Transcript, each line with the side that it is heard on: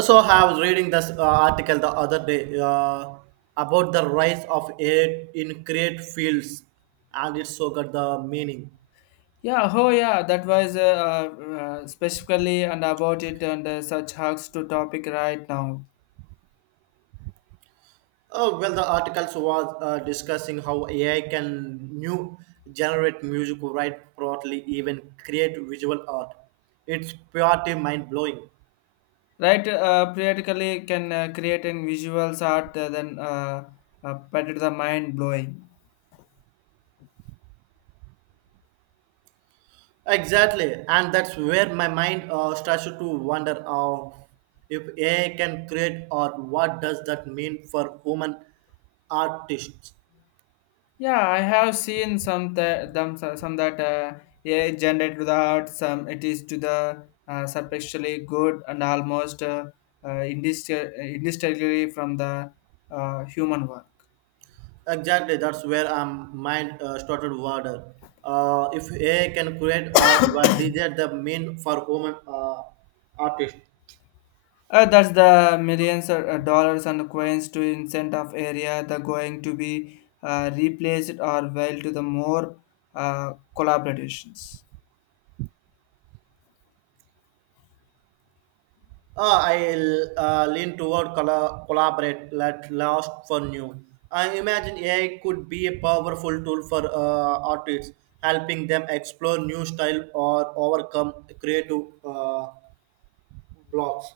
right: So I was reading this article the other day about the rise of AI in create fields, and it so got the meaning.
left: Yeah, oh yeah, that was specifically and about it and such hugs to topic right now.
right: Oh, well, the articles was discussing how AI can new generate music, write properly, even create visual art. It's purely mind blowing.
left: Right, periodically can create in visuals art then but it's the mind blowing.
right: Exactly, and that's where my mind starts to wonder if AI can create art. What does that mean for human artists?
left: Yeah, I have seen some that them some that AI generated to the art, some it is to the superficially good and almost indistinguishable from the human work.
right: Exactly, that's where mind started water. If AI can create art, what is that the mean for women artist?
left: That's the millions of dollars and coins to incent of area the going to be replaced or well to the more collaborations.
right: I lean toward collaborate, let last for new. I imagine AI could be a powerful tool for artists, helping them explore new style or overcome creative blocks.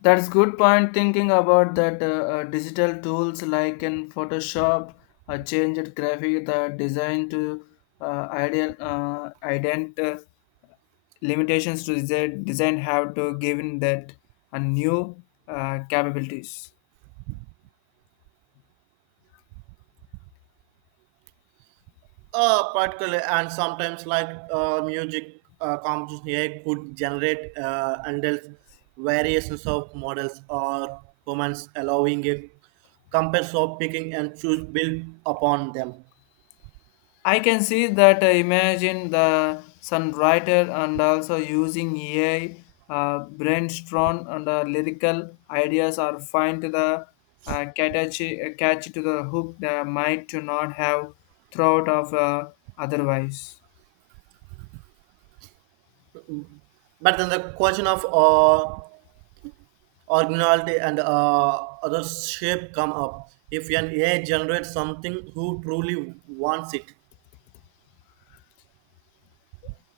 left: That's good point thinking about that digital tools like in Photoshop changed graphic the design to ideal ident limitations to the design have to given that a new capabilities.
right: Particular and sometimes like music composition AI could generate handles variations of models or humans allowing a compass of picking and choose built upon them.
left: I can see that imagine the songwriter and also using AI brainstorm and lyrical ideas are find to the catchy, catchy to the hook that might to not have thought of otherwise.
right: But then the question of originality and other shape come up. If an AI generates something, who truly wants it?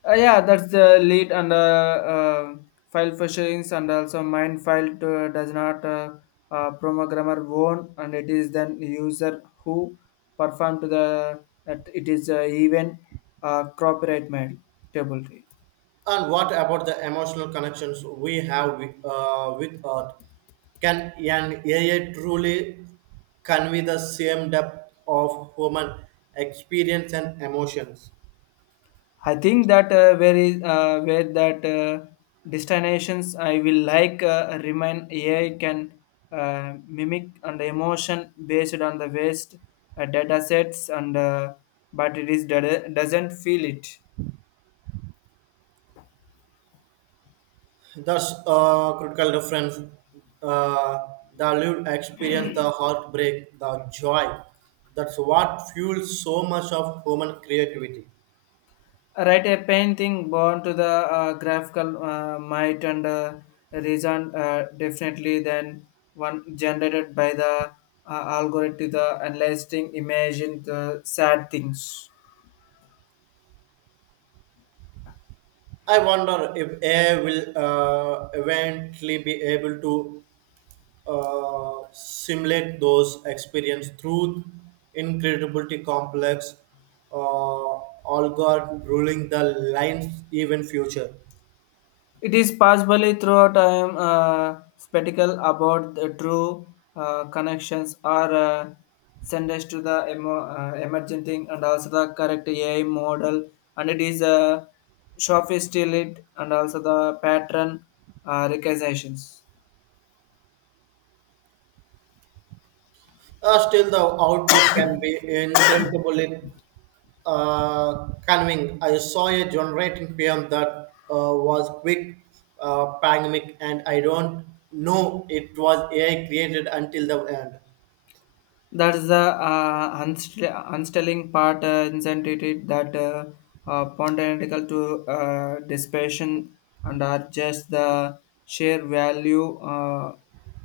left: Yeah, that's the lead and file fisherings and also mind file to, does not programmer own and it is then user who perform to the at it is even copyright mail table.
right: And what about the emotional connections we have with art? Can an AI truly convey the same depth of human experience and emotions?
left: I think that where is where that destinations I will like remind AI can mimic and emotion based on the waste data sets and but it is data, doesn't feel it.
right: Thus, a critical difference. Uh, the lived experience, the heartbreak, the joy. That's what fuels so much of human creativity.
left: Write a painting born to the graphical might and reason definitely than one generated by the algorithm the analyzing imagine the sad things.
right: I wonder if AI will eventually be able to simulate those experience through incredibly complex uh, algorithm ruling the lines even future.
left: It is possibly throughout time spectacle about the true connections are sent us to the emergent and also the correct AI model and it is sophisticated and also the pattern recognitions.
right: Still, the output can be incredibly convincing. I saw a generating PM that was quick, pandemic, and I don't know it was AI created until the end.
left: That is the unstilling part, incentive that pontifical to dispersion and are just the sheer value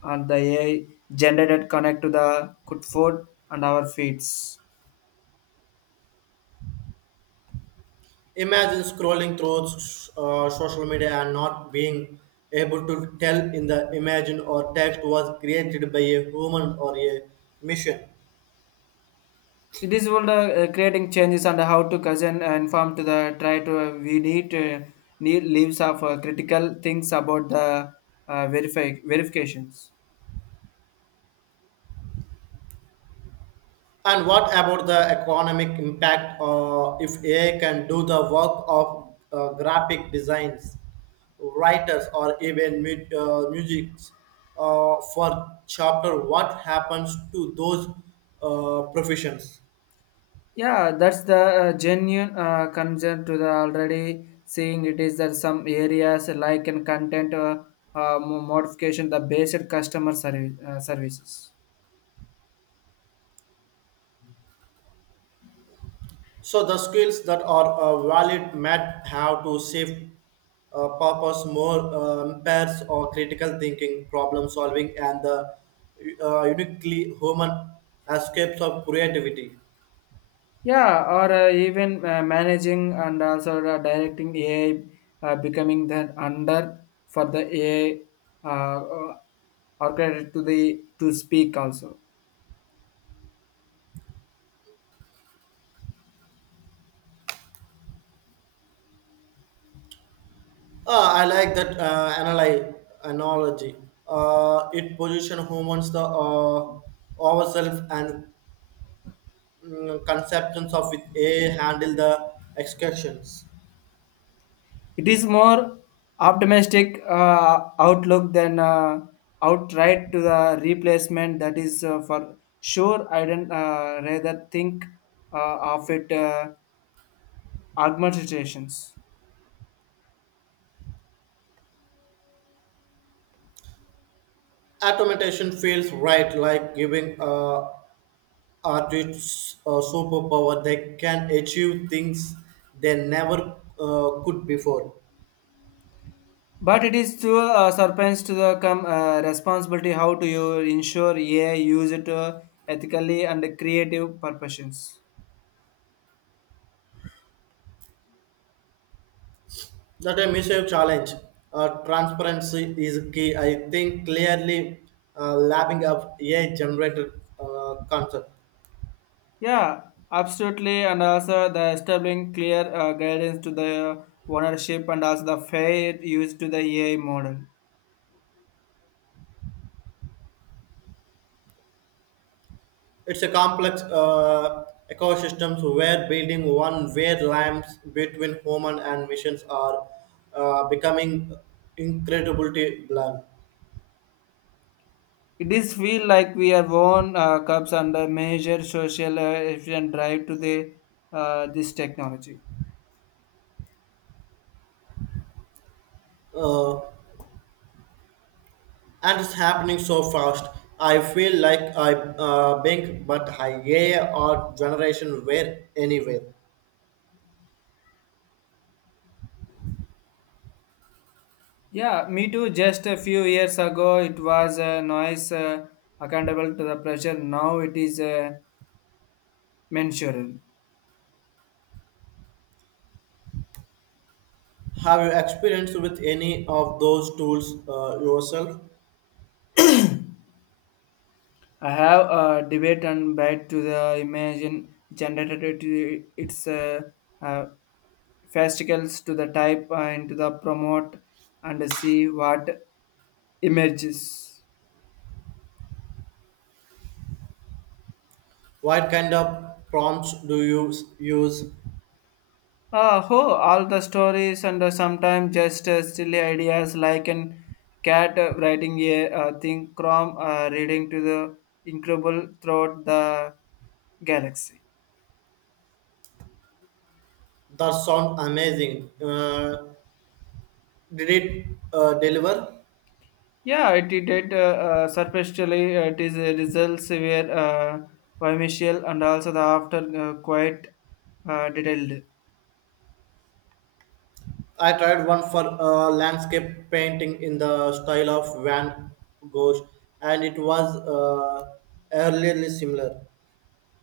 left: and the AI generated connect to the good food and our feeds.
right: Imagine scrolling through social media and not being able to tell in the image or text was created by a human or a machine.
left: It is all the creating changes and how to cousin inform to the try to we need need leaves of critical things about the verify verifications.
right: And what about the economic impact if AI can do the work of graphic designs, writers, or even music for chapter? What happens to those professions?
left: Yeah, that's the genuine concern to the already seeing it is that some areas like in content modification the basic customer service, services.
right: So the skills that are valid might have to shift purpose more pairs or critical thinking, problem solving, and the uniquely human escapes of creativity.
left: Yeah, or even managing and also directing AI becoming that under for the AI uh, uh, or to the to speak also.
right: I like that analogy. It positions humans the ourselves and conceptions of it a handle the excursions.
left: It is more optimistic outlook than outright to the replacement. That is for sure. I don't rather think of it augmentations.
right: Automation feels right, like giving. Artists superpower they can achieve things they never could before
left: But it is to a surprise to the come responsibility how to you ensure AI use it ethically and creative purposes.
right: that a massive challenge transparency is key I think clearly lapping up a I generated concept
left: Yeah, absolutely. And also the establishing clear guidance to the ownership and also the fair use to the AI model.
right: it's a complex ecosystems where building one where lines between human and machines are becoming incredibly blunt
left: It is feel like we are own cups under major social efficient drive to the this technology.
right: Uh, and it's happening so fast. I feel like I bank, but I AI or generation where anywhere.
left: Yeah, me too. Just a few years ago, it was a noise accountable to the pressure. Now it is mensurable.
right: Have you experienced with any of those tools yourself?
left: I have a debate and back to the imagine generated to its uh, fascicles to the type and to the promote and see what emerges.
right: What kind of prompts do you use?
left: Ah, oh, all the stories and sometimes just silly ideas like an cat writing a thing from reading to the incredible throughout the galaxy.
right: That sound amazing. Did it deliver?
left: Yeah, it did. Superficially, it is results were vimicial and also the after quite detailed.
right: I tried one for landscape painting in the style of Van Gogh, and it was eerily similar.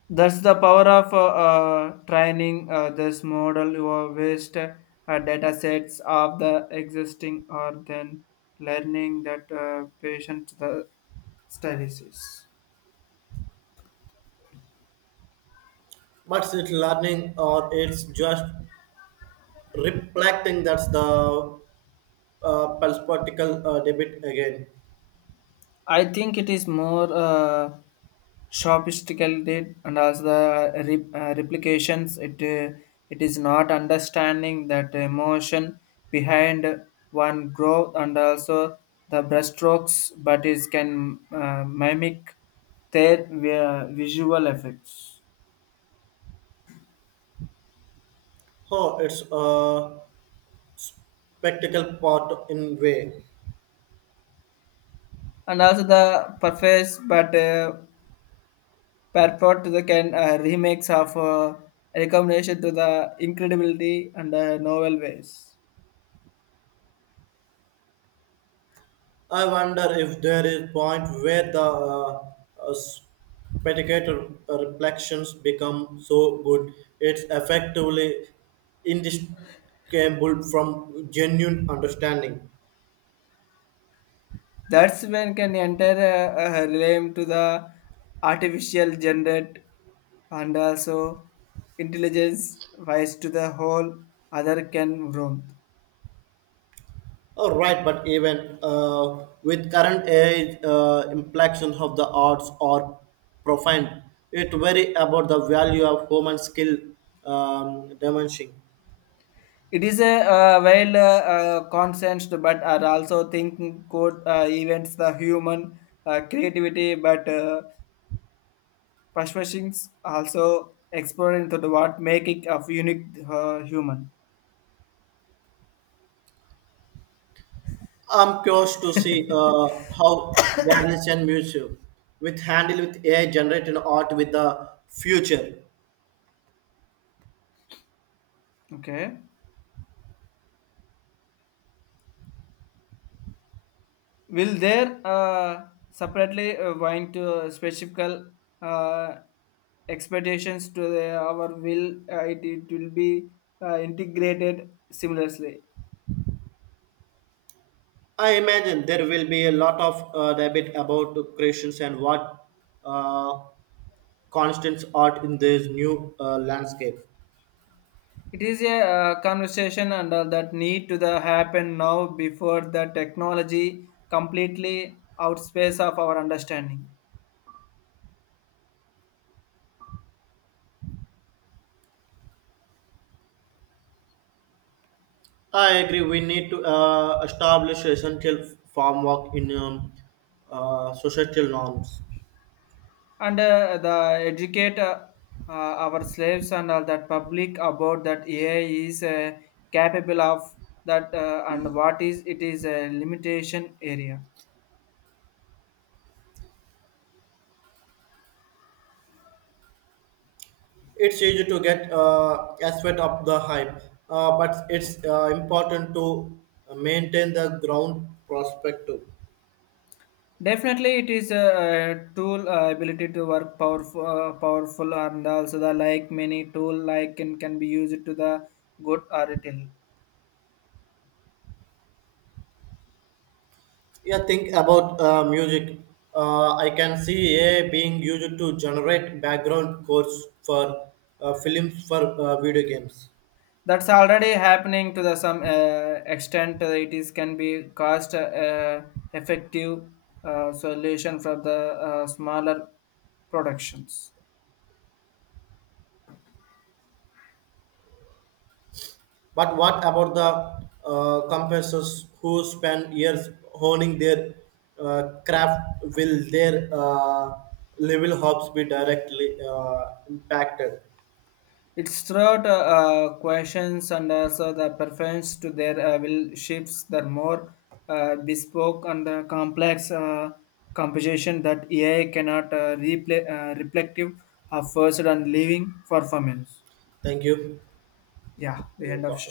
left: That's the power of training this model or waste data sets of the existing or then learning that patient the studies.
right: But it's learning or it's just reflecting that's the perspective debit again.
left: I think it is more sophisticated and as the replications, it it is not understanding that emotion behind one growth and also the brushstrokes, but it can mimic their visual effects
right: Oh, it's a practical part in way.
left: and also the preface, but purport to the can remakes of recommendation to the incredibility and novel ways.
right: I wonder if there is point where the uh, spectator reflections become so good it's effectively indistinguishable from genuine understanding.
left: That's when can enter a relate to the artificial generate and also intelligence wise to the whole other can roam.
right: Oh, right, but even with current age implications of the arts are profound, it very about the value of human skill dimension.
left: It is a consensed but are also thinking code events the human creativity but persuasions also exploring to the what make it of unique human.
right: I'm curious to see how galleries and museum with handle with AI generated art with the future.
left: Okay. Will there separately going to specific uh, expectations to the, our will? It, it will be integrated seamlessly.
right: I imagine there will be a lot of debate about the creations and what uh, constants art in this new landscape.
left: It is a conversation and all that need to the happen now before the technology completely outspace of our understanding.
right: I agree. We need to establish essential framework in societal norms.
left: And the educate our slaves and all that public about that AI is capable of that and what is it is a limitation area.
right: It's easy to get aspect of the hype, but it's important to maintain the ground perspective.
left: Definitely, it is a, tool ability to work powerful, powerful, and also the like many tool like can be used to the good or ill.
right: Yeah, think about music. I can see AI being used to generate background scores for films for video games.
left: That's already happening to the some extent it is can be cost effective solution for the smaller productions.
right: But what about the companies who spend years honing their craft? Will their level hopes be directly impacted?
left: It's throughout questions and also the preference to their will shifts the more bespoke and complex composition that ai cannot replay reflective of first and leaving performance.
right: Thank you.
left: Yeah, the end of